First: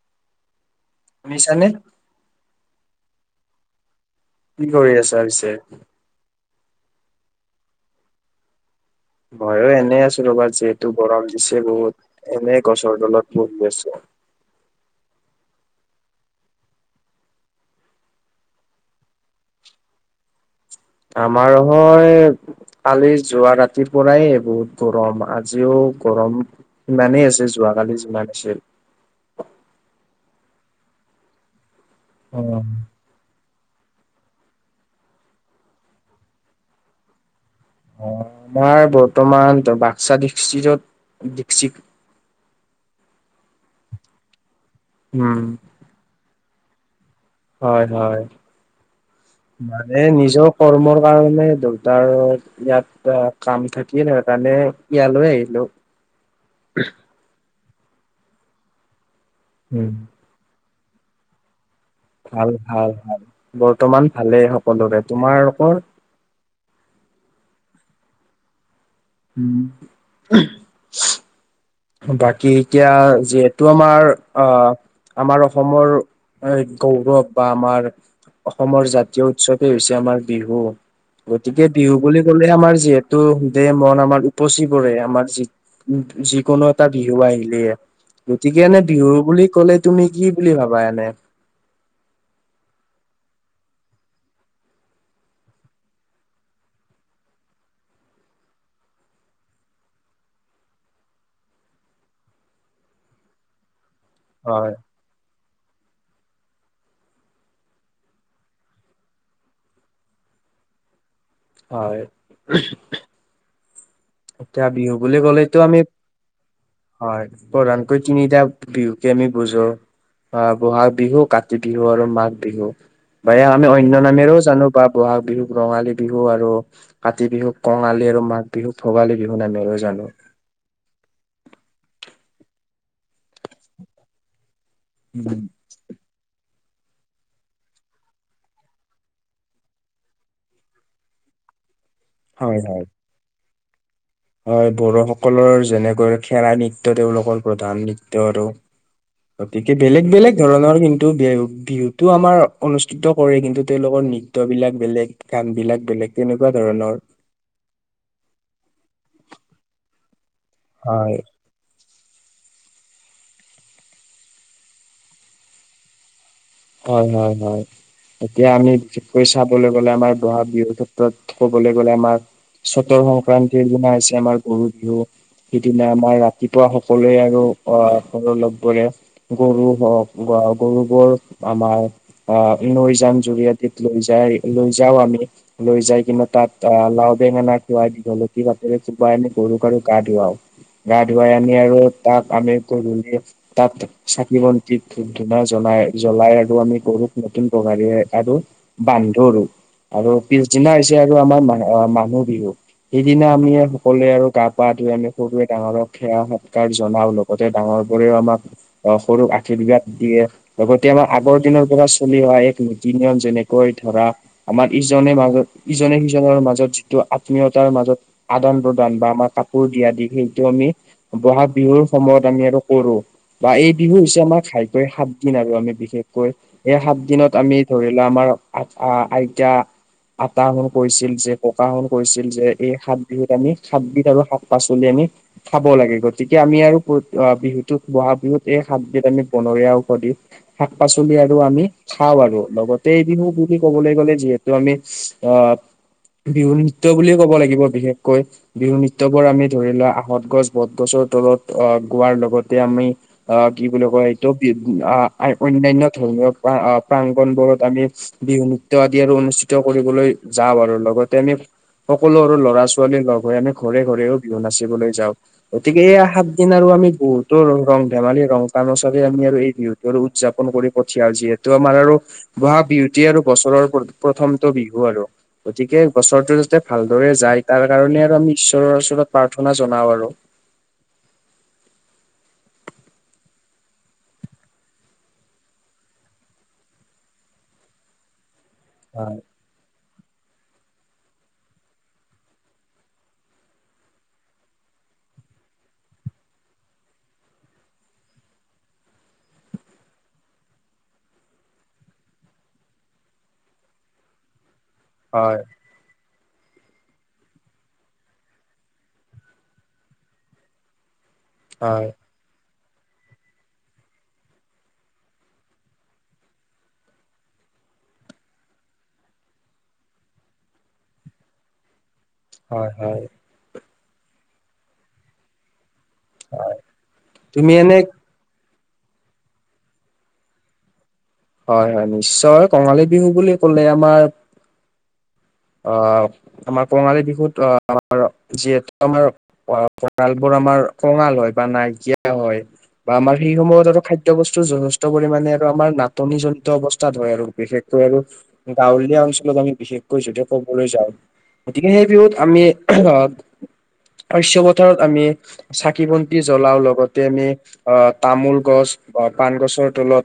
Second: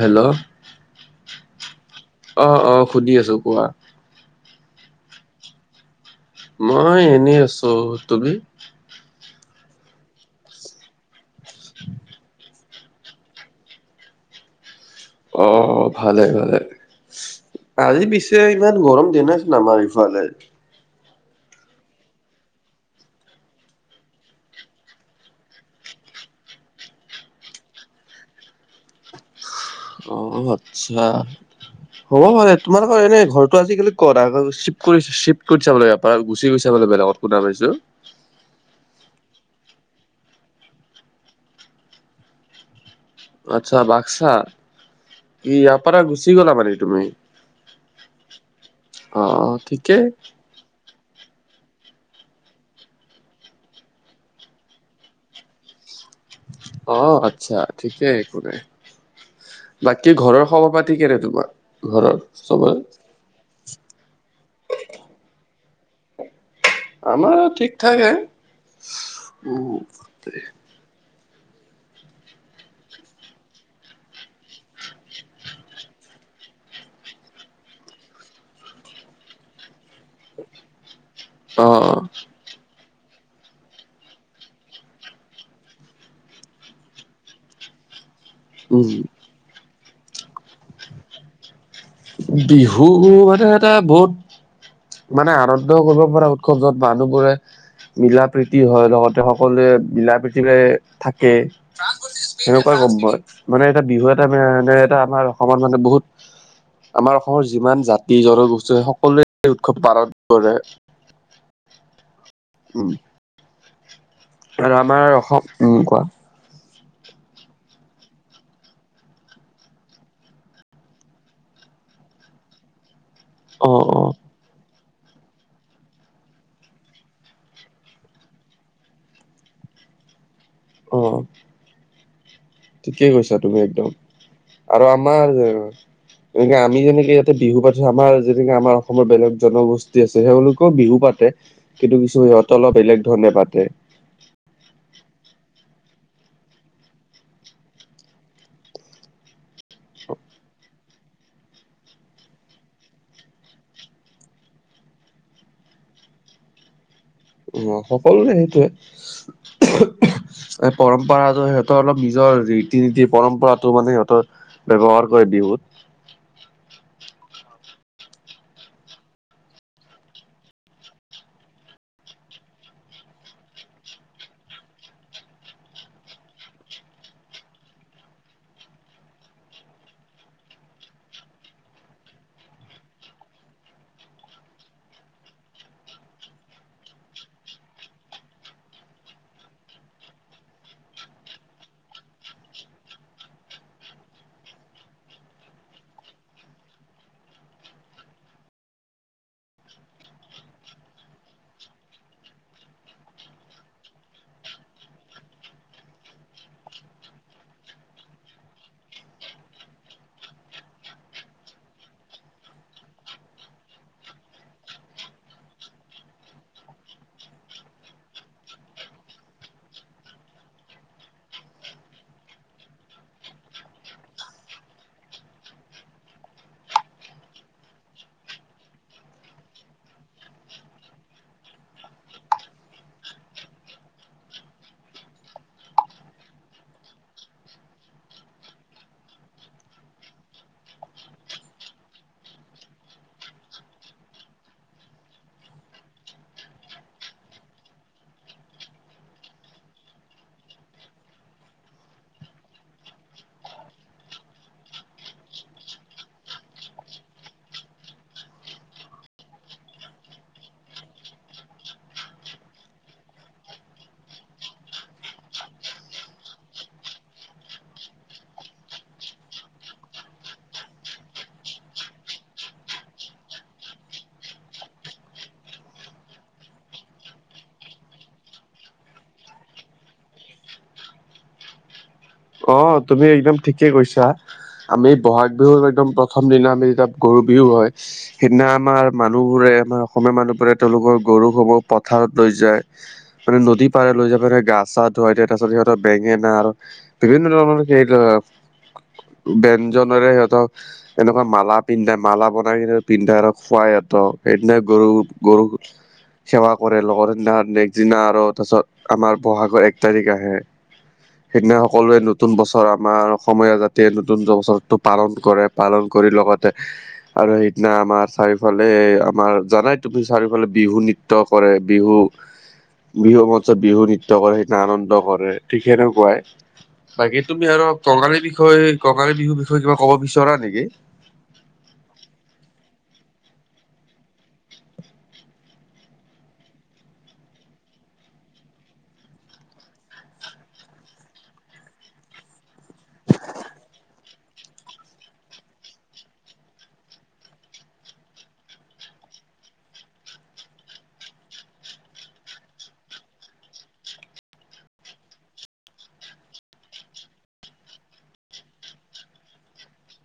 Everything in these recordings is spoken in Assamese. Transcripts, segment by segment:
হেল্ল' শুনিছানে? অ', অ', সুধি আছো কোৱা কি কৰি আছা পিছে? মই এনেই আছো। তুমি? মইয়ো এনেই আছো ৰবা যিহেতু গৰম দিছে বহুত এনে গছৰ তলত বহি আছো। অ অ ভালে ভালে। আজি পিছে ইমান গৰম দিয়া নাই চোন আমাৰ ইফালে। আমাৰ হয় কালি যোৱা ৰাতিৰ পৰাই বহুত গৰম আজিও গৰম। ইমানেই আছে যোৱাকালি যিমান আছিল। অ', আচ্ছা হ'ব পাৰে অ', তোমালোকৰ এনে ঘৰ টো আজি-কালি ক'ত আগ চিফ্ট কৰি চিফ্ট কৰিছা মানে ইয়াৰ পৰা গুচি গৈছা মানে বেলেগত শুনা পাইছো। অ', আমাৰ বৰ্তমান বাক্সা ডিষ্টিটত ডিক্সিত আচ্ছা বাক্সাত উম, কি ইয়াৰপাৰা গুচি গ'লা মানে তুমি? হয় হয় অ', ঠিকেই মানে নিজৰ কৰ্মৰ কাৰণে দেউতাৰ ইয়াত আ কাম থাকিয়ে ন কাৰণে ইয়ালৈ আহিলো। অ', আচ্ছা ঠিকেই একো নাই। বাকী ঘৰৰ খবৰপাতি কেনে তোমাৰ? ঘৰৰ ভাল চবৰে? ভাল ভাল বৰ্তমান ভালেই সকলোৰে। তোমালোকৰ? আমাৰ ঠিক ঠাকে উম। উ। বাকী এতিয়া যিহেতু আমাৰ আহ আমাৰ অসমৰ এই গৌৰৱ বা আমাৰ অসমৰ জাতীয় উৎসৱেই হৈছে আমাৰ বিহু গতিকে বিহু অ', বুলি ক'লে তে আমাৰ যিহেতু দেহ মন আমাৰ উপচি পৰে আমাৰ যি যিকোনো এটা বিহু আহিলে এয়া। গতিকে এনে উম, বিহু বুলি ক'লে তুমি কি বুলি ভাবা এনে? বিহু হো মানে এটা বহুত মানে আনন্দ কৰিব পৰা উৎসৱ য'ত মানুহবোৰে মিলা প্ৰীতি হয় লগতে সকলোৱে মিলা প্ৰতিৰে থাকে। সেনেকুৱাই গম মই মানে এটা বিহু এটা হয় মানে এটা আমাৰ অসমত মানে বহুত আমাৰ অসমৰ যিমান জাতি জনগোষ্ঠী সকলোৱে উৎসৱ পালন কৰে। হয়। উম এতিয়া আৰু বিহু আমাৰ বুলি অসম ক'লেতো উম আমি কোৱা হয় প্ৰধানকৈ তিনিটা বিহুকে আমি বুজো। অ', বহাগ বিহু, কাতি বিহু আৰু মাঘ বিহু বা অ আমি অ অন্য নামেৰেও জানো। বা বহাগ বিহুক ৰঙালী বিহু আৰু কাতি বিহুক কঙালী আৰু মাঘ বিহুক ভোগালী বিহু নামেৰেও জানো। উম ঠিকেই কৈছা তুমি একদম আৰু আমাৰ উম, এনেকে আমি যেনেকে ইয়াতে বিহু পাতিছো আমাৰ যেনেকে আমাৰ অসমৰ বেলেগ জনগোষ্ঠী আছে সেওঁলোকো বিহু পাতে। কিন্তু কিছু সিহঁতে হয় অলপ হয় বেলেগ ধৰণে পাতে। হয় বড়োসকলৰ যেনেকৈ খেৰা নৃত্য তেওঁলোকৰ প্ৰধান নৃত্য আৰু গতিকে বেলেগ বেলেগ ধৰণৰ কিন্তু বেঅ বিহুটো আমাৰ অনুষ্ঠিত কৰে কিন্তু তেওঁলোকৰ নৃ- ত্য বিলাক বেলেগ, গান বিলাক বেলেগ তেনেকুৱা ধৰণৰ। অ', সকলোৰে সেইটোৱে এই হয় পৰম্পৰাটো স অলপ নিজৰ ৰীতি নীতি পৰম্পৰাতটো মানে সিহঁতৰ ব্যৱহাৰ কৰে বিহুত। হয়, হয়, হয়। এতিয়া আমি বিশেষকৈ চাবলৈ গ'লে আমাৰ বহাগ বিহুৰ ক্ষেত্ৰত ক'বলৈ গলে আমাৰ চ'তৰ সংক্ৰান্তিৰ দিনা হৈছে আমাৰ গৰু বিহু। সিদিনা আমাৰ ৰাতিপুৱা সকলোৱে আৰু অ', ঘৰ লগ বৰে গৰু হওঁক গৰুবোৰ আমাৰ আহ নৈ জান জুৰি আদিত লৈ যায় লৈ যাওঁ আমি লৈ যাই কিন্তু তাত লাও বেঙেনা খুৱাই ঘলকি পাটৰে খুুৱাই আমি গৰুক আৰু গা ধুৱাও। গা ধুৱাই আনি আৰু তাক আমি গধূলি তাত চাকি বন্তি ধূপ -ধূনা জ্বলাই জ্বলাই আৰু আমি গৰুক নতুন বঙাৰীয়ে আৰু বান্ধো আৰু। আৰু পিছদিনা হৈছে আৰু আমাৰ ম মানুহ বিহু। সেইদিনা আমি সকলোৱে আৰু গা-পা ধুই আমি সৰুে ডাঙৰক সেৱা সৎকাৰ জনা ল গতে ডাঙৰ বোৰেও আমাক সৰু আশীৰ্বাদ দিয়ে। লগতে আমাৰ আগৰ দিনৰ পৰা চলি অহা এক নীতি নিয়ম যেনেকৈ ধৰা আমাৰ ইজনে মাজত ইজনে সিজনৰ মাজত যিটো আত্মীয়তাৰ মাজত আদান প্ৰদান বা আমাৰ কাপোৰ দিয়া দি সেইটো আমি বহাগ বিহুৰ সময়ত আমি আৰু কৰোঁ বা এই বিহু হৈছে আমাৰ ঘাইকৈ সাত সাদিন আৰু আমি বিশেষকৈ এই সাত দিনত আমি ধৰি লোৱা আমাৰ আতা আইতা আটা হুন কৈছিল যে ককা হুন কৈছিল যে এই সাত বিহুত আমি সাতবিধ আৰু শাক-পাচলি আমি খাব লাগে গতিকে আমি আৰু বিহুতো ব'হাগ বিহুত এই সাত দিত আমি বনৰীয়া ঔষধি শাক- পাচলি আৰু আমি খাওঁ আৰু লগতে এই বিহু বুলি ক'বলৈ গলে যিহেতু আমি আহ বিহু নৃত্য বুলিও ক'ব লাগিব বিশেষকৈ বিহু নৃত্যবোৰ আমি ধৰি লোৱা আহত গছ বট গছৰ তলত আহ গোৱাৰ লগতে আমি আহ কি বুলি কয় এইটো বি অন্যান্য ধৰ্মৰ প্ৰাংগন বোৰত আমি বিহু নৃত্য আদি আৰু অনুষ্ঠিত কৰিবলৈ যাওঁ আৰু লগতে আমি সকলো সৰু ল'ৰা ছোৱালীৰ লগ হৈ আমি ঘৰে ঘৰেও বিহু নাচিবলৈ যাওঁ। গতিকে এইয়া সাত দিন আৰু আমি বহুতো ৰং ধেমালি ৰং তমাচাৰ আমি আৰু এই বিহুত উদযাপন কৰি পঠিয়াল যিহেতু আমাৰ আৰু বহাগ বিহটি আৰু বছৰৰ প্ৰথমটো বিহু আৰু গতিকে বছৰটো যাতে ভালদৰে যায় তাৰ কাৰণে আৰু আমি ঈশ্বৰৰ ওচৰত প্ৰাৰ্থনা জনাওঁ আৰু। অ', তুমি একদম ঠিকে কৈছা। আমি ব'হাগ বিহু একদম প্ৰথম দিনা আমি যেতিয়া গৰু বিহু হয়। সেইদিনা আমাৰ হয় মানুহ বোৰে আমাৰ অসমীয়া মানুহবোৰে তেওঁলোকৰ গৰুসমূহ পথাৰত লৈ যায় মানে নদী পাৰে লৈ যাবে গা- চা ধুৱাই দিয়া তাৰ পাছত সিহঁত বেঙেনা আৰু বিভিন্ন ধৰণৰ সেইটো ব্যঞ্জনেৰে সিহঁতক এনেকুৱা মালা পিন্ধাই মালা বনাই কিনে পিন্ধে আৰু খুৱাই সিহঁত সেইদিনা গৰু, হয় গৰু সেৱা কৰে লগৰ সিদিনা নেক্স দিনা আৰু তাৰ পিছত আমাৰ বহাগৰ এক তাৰিখ আহে সেইদিনা হয় সকলোৱে নতুন বছৰ আমাৰ অসমীয়া জাতিৰ নতুন বছৰটো পালন কৰে পালন কৰি লগতে আৰু সেইদিনা আমাৰ চাৰিওফালে আমাৰ জানাই তুমি চাৰিওফালে বিহু নৃত্য কৰে বিহু হয় হয় বিহু মঞ্চত বিহু নৃত্য কৰে সেইটোনা আনন্দ কৰে ঠিক সেনেকুৱাই হয় বাকী তুমি আৰু টঙালী বিষয়ে কঙালী বিহুৰ বিষয়ে কিবা ক'ব বিচৰা নেকি হয় হয় নিশ্চয় কঙালী বিহু বুলি কলে আমাৰ অ আমাৰ কঙালী বিহুত অ অ যিহেতু আমাৰ অ ভৰাল বোৰ আমাৰ কঙাল হয় বা নাইকিয়া হয় বা আমাৰ সেই সময়ত আৰু খাদ্য বস্তু যথেষ্ট পৰিমানে আৰু আমাৰ নাটনি জনিত অৱস্থাত হয় আৰু বিশেষ কে আৰু গাঁৱলীয়া অঞ্চলত আমি বিশেষকৈ যটো কবলৈ যাওঁ গতিকে সেই বিহুত আমি আহ শস্য পথাৰত আমি চাকি বন্তি জ্বলাও লগতে আমি আহ তামোল গছ বা পান গছৰ তলত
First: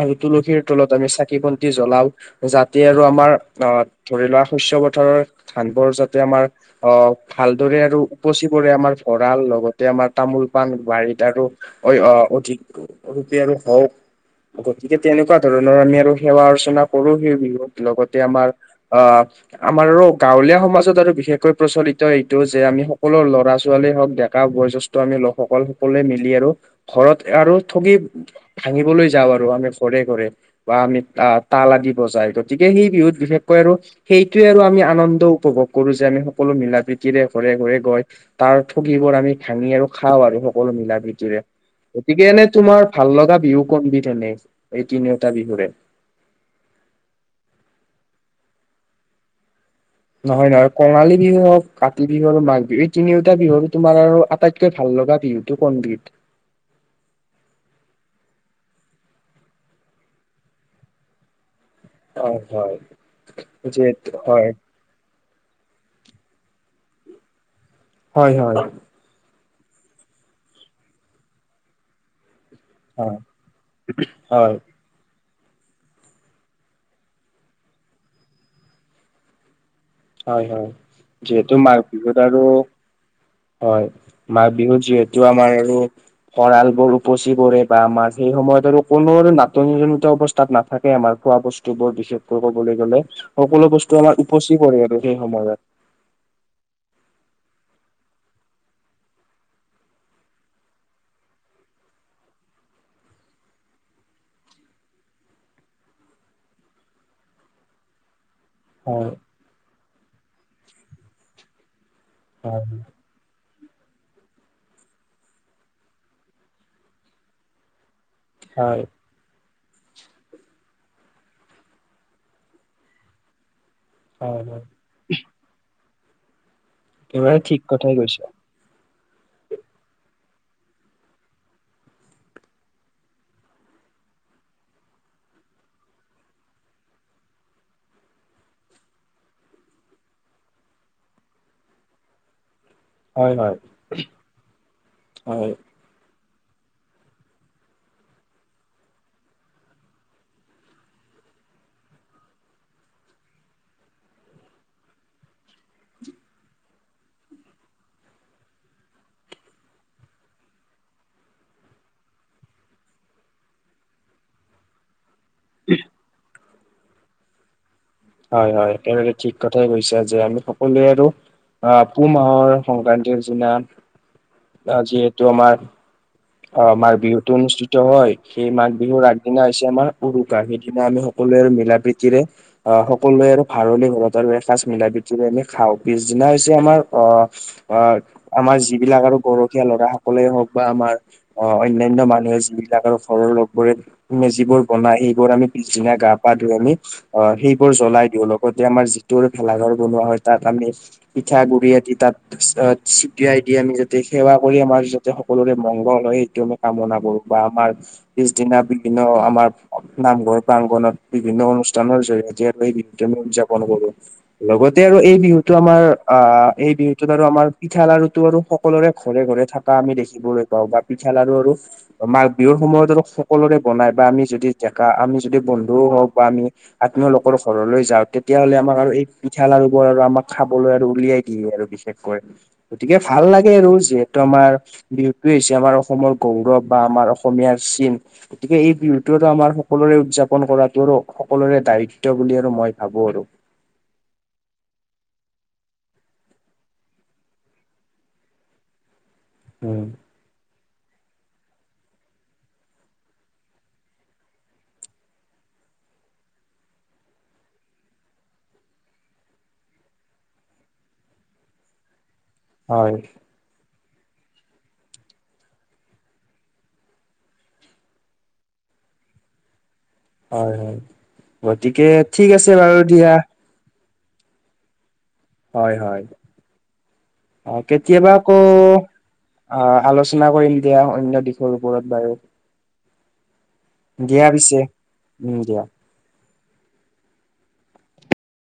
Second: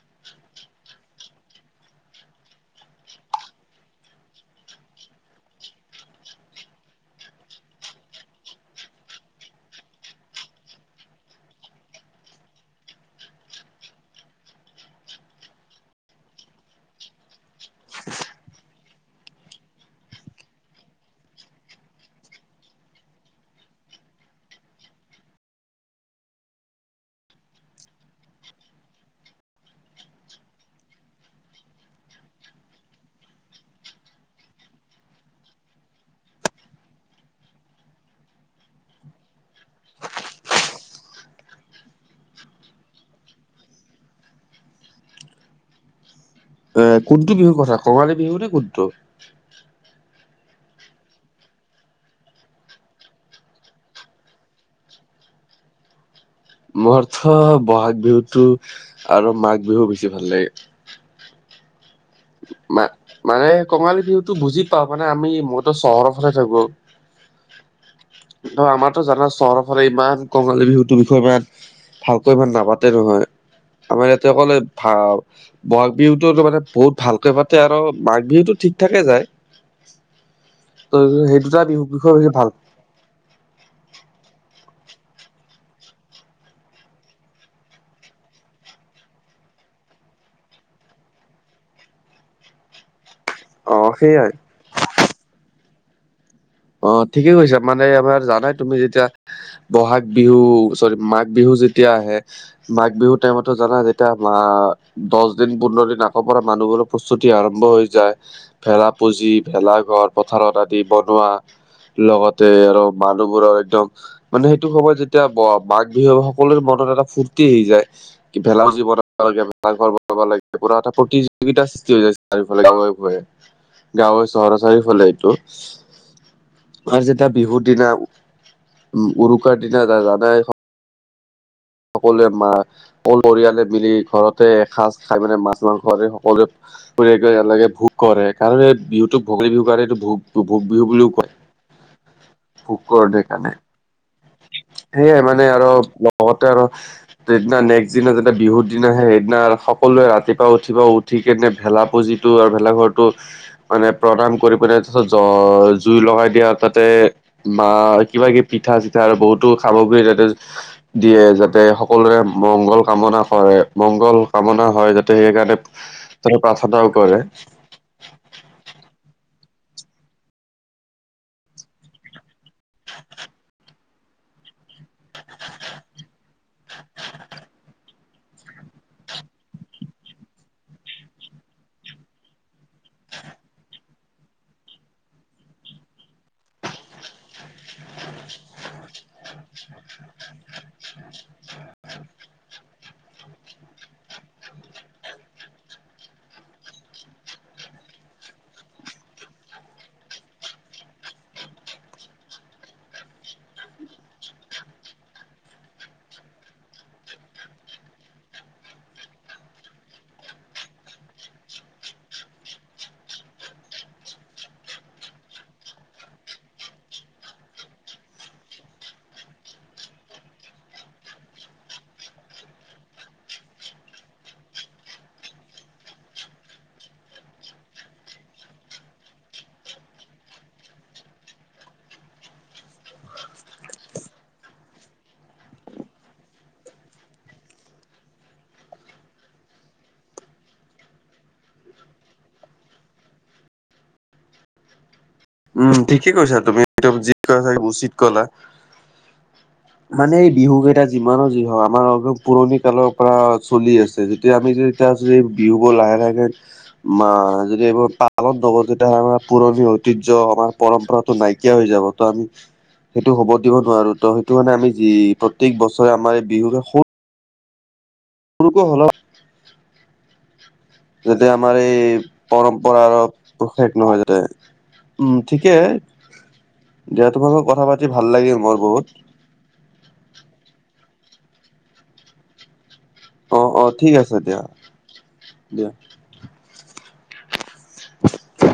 আৰু তুলসীৰ তলত আমি চাকি বন্তি জ্বলাও যাতে আৰু আমাৰ অ ধৰি লোৱা শস্য পথাৰৰ ধানবোৰ যাতে আমাৰ অ ভালদৰে আৰু উপচি পৰে আমাৰ ভঁৰাল লগতে আমাৰ তামোল পাণ বাৰীত আৰু অই অ অধিক অতি আৰু হওক গতিকে তেনেকুৱা ধৰণৰ আমি আৰু সেৱা অৰ্চনা কৰো সেই বিহুত লগতে আমাৰ অ আমাৰো গাঁৱলীয়া সমাজত আৰু বিশেষকৈ প্ৰচলিত এইটো যে আমি সকলো ল'ৰা ছোৱালী হওঁক ডেকা বয়জেষ্ঠ ট আমি লোকসকল সকলোৱে মিলি আৰু ঘৰত আৰু ঠগি ভাঙিবলৈ যাওঁ আৰু আমি ঘৰে ঘৰে বা আমি তা তাল আদি বজাই গতিকে সেই বিহুত বিশেষকৈ আৰু সেইটোৱে আৰু আমি আনন্দ উপভোগ কৰো যে আমি সকলো মিলা প্ৰীতিৰে ঘৰে ঘৰে গৈ তাৰ ঠগী বোৰ আমি ভাঙি আৰু খাওঁ আৰু সকলো মিলা প্ৰীতিৰে গতিকে এনে তোমাৰ ভাল লগা বিহু কোনবিধ এনে এই তিনিওটা বিহুৰে এ কোনটো বিহুৰ কথা কঙালী বিহু নে কোনটো নহয় নহয় কঙালী বিহু হওক কাতি বিহু আৰু মাঘ বিহু এই তিনিওটা বিহুৰ তোমাৰ আৰু আটাইতকৈ ভাল লগা বিহু টো কোন বিধ মোৰ থ বহাগ বিহুতো আৰু মাঘ বিহু বেছি ভাল লাগে হয় হয় মা মানে কঙালী যিহেতু বিহুটো হয় বুজি ট মানে আমি মইতো চহৰৰ ফালে থাকো হয় ট হয় আমাৰ ট জানা চহৰ ফালে ইমান কঙালী বিহুৰ বিষয়ে ইমান ভালকৈ ইমান নাপাতো তে হয় নহয় আমাৰ ইয়াতে অকলে হয় ভা বহাগ বিহুতো মানে বহুত ভালকে পাতে আৰু মাঘ বিহুতো ঠিক ঠাকে যায় হয় হয় ত' সেই যিহেতু দুটা মাঘ বিহুৰ বিহুত বিষয়ে আৰু ভাল হয় মাঘ বিহুত যিহেতু আমাৰ আৰু ভৰাল বোৰ উপচি পৰে বা আমাৰ সেই সময়ত আৰু কোনো নাটনি জনিত অৱ তাত নাথাকে আমাৰ খোৱা বস্তু বোৰ বিশেষকৈ কবলৈ গলে সকলো অ' বস্তু আমাৰ সেইয়াই উপচি পৰে আৰু সেই সময়ত অ ঠিকে কৈছা মানে আমাৰ জানাই তুমি যেতিয়া বহাগ বিহু চৰি মাঘ বিহু যেতিয়া আহে মাঘ বিহুৰ টাইমতো জানা যেতিয়া মা দচ দিন পোন্ধৰ দিন আকৌ পৰা মানুহবোৰৰ প্ৰস্তুতি আৰম্ভ হৈ যায় ভেলা হয় পুঁজি ভেলা ঘৰ পথাৰত আদি বনোৱা লগতে হয় আৰু মানুহবোৰৰ একদম মানে সেইটো সময়ত যেতিয়া ব মাঘ বিহু সকলোৰে মনত এটা ফূৰ্তি আহি যায় ভেলা হয় জীৱনত এটা প্ৰতিযোগিতাৰ সৃষ্টি হৈ যায় চাৰিওফালে ঘয়ে ঘয়ে গাঁৱৰ হয় চহৰ হয় চাৰিওফালে এইটো আমাৰ যেতিয়া একেবাৰে ঠিক বিহুৰ দিনা কথাই কৈছা উ উৰুকাৰ দিনা জানাই সকলোৱে মা সকলো পৰিয়ালে মিলি ঘৰতে এসাঁজ খাই মেলি মাছ মাংস সকলোৱে একেলগে ভোগ কৰে কাৰণ এই বিহুতোক ভোগালী বিহু কাৰণে এইটো ভোগ ভোগ বিহু বুলিও কয় [unintelligible] ভোগ কৰে হয় সেইকাৰণে হয় সেইয়াই মানে হয় আৰু লগতে আৰু সেইদিনা নেক্সট দিনা যেতিয়া বিহুৰ দিনা আহে সেইদিনা সকলোৱে ৰাতিপুৱা উঠিব উঠি কিনে ভেলা পুজি টো আৰু ভেলা ঘৰতো মানে প্ৰদান কৰি পিনাই তাৰ পিছত জ জুই লগাই দিয়া তাতে মা কিবা কিবি পিঠা চিঠা আৰু বহুতো সামগ্ৰী তাতে দিয়ে যাতে সকলোৰে মংগল কামনা কৰে মংগল কামনা হয় সেইকাৰণে তাতে প্ৰাৰ্থনাও কৰে হয় হয় একেবাৰে ঠিক কথাই কৈছা যে আমি সকলোৱে আৰু আ পুহ মাহৰ সংক্ৰান্তিৰ দিনা যিহেতু আমাৰ অ মাঘ বিহুতো অনুষ্ঠিত হয় সেই মাঘ বিহুৰ আগদিনা হৈছে আমাৰ উৰুকা সেইদিনা আমি সকলোৰে মিলা প্ৰীতিৰে আহ সকলোৱে আৰু ভাৰলে ঘৰত আৰু এসাঁজ মিলা প্ৰীতিৰে আমি খাওঁ পিছদিনা হৈছে আমাৰ আহ বা আমাৰ যিবিলাক আৰু গৰখীয়া ল'ৰা সকলে হওক বা আমাৰ অ অন্যান্য মানুহে যিবিলাক আৰু ঘৰৰ লগবোৰে মেজিবোৰ বনাই সেইবোৰ আমি পিছদিনা গা পা ধুই আমি অ সেই বোৰ জ্বলাই দিওঁ লগতে আমাৰ যিটো ভেলাঘৰ বনোৱা হয় তাত আমি পিঠা গুৰি আদি তাত আ চি পি আই দি আমি যাতে সেৱা কৰি আমাৰ যাতে সকলোৰে মংগল হয় সেইটো কামনা কৰো বা আমাৰ পিছদিনা বিভিন্ন আমাৰ নামঘৰ প্ৰাংগনত বিভিন্ন অনুষ্ঠানৰ জৰিয়তে [unintelligible] লগতে আৰু এই বিহুতো আমাৰ আ এই বিহুতোত আৰু আমাৰ পিঠা লাৰুটো আৰু সকলোৰে ঘৰে ঘৰে থাকে আ আমি দেখিবলৈ পাওঁ বা পিঠা লাৰু আৰু মাঘ বিহুৰ সময়ত আৰু সকলোৰে বনাই বা আমি যদি ডেকা আমি যদি বন্ধুও হওঁক বা আমি আত্মীয় লোক ঘৰলৈ যাওঁ তেতিয়াহলে আমাক আৰু এই পিঠা লাৰু বোৰ আৰু আমাক খাবলৈ আৰু উলিয়াই দিয়ে আৰু বিশেষকৈ গতিকে ভাল লাগে আৰু যিহেতু আমাৰ বিহুটোৱে হৈছে আমাৰ অসমৰ গৌৰৱ বা আমাৰ অসমীয়াৰ চিন গতিকে এই বিহুটো আমাৰ সকলোৰে উদযাপন কৰাটোৰো সকলোৰে দায়িত্ব দায়িত্ব বুলি আৰু মই ভাবো আৰু উম ঠিকে কৈছা তুমি যি কৈচা উচিত কলা উম মানে এই বিহু কেইটা যিমানো যি হওক আমাৰ পুৰণি কালৰ পৰা চলি আছে যেতিয়া আমি যে এতিয়া যদি বিহুবোৰ লাহে লাহে মাহ যদি এইবোৰ পালন নকৰো তেতিয়াহ'লে আমাৰ পুৰণি ঐতিহ্য পৰম্পৰাটো নাইকিয়া হৈ যাব ত আমি হয় সেইটো হ'ব দিব নোৱাৰো ত সেইটো মানে আমি যি প্ৰত্যেক বছৰে আমাৰ এই বিহুক সৰুকৈ হলেও হয় হয় যাতে আমাৰ এই গতিকে ঠিক আছে বাৰু পৰম্পৰা দিয়া শেষ নহয় যাতে উম ঠিকে হয় হয় দিয়া তোমাৰ লগত কথা পাতি কেতিয়াবা ভাল আকৌ লাগিল মোৰ বহুত অ আলোচনা কৰিম দিয়া অন্য দিশৰ ওপৰত বাৰু অহ অহ ঠিক আছে দিয়া দিয়া [unintelligible]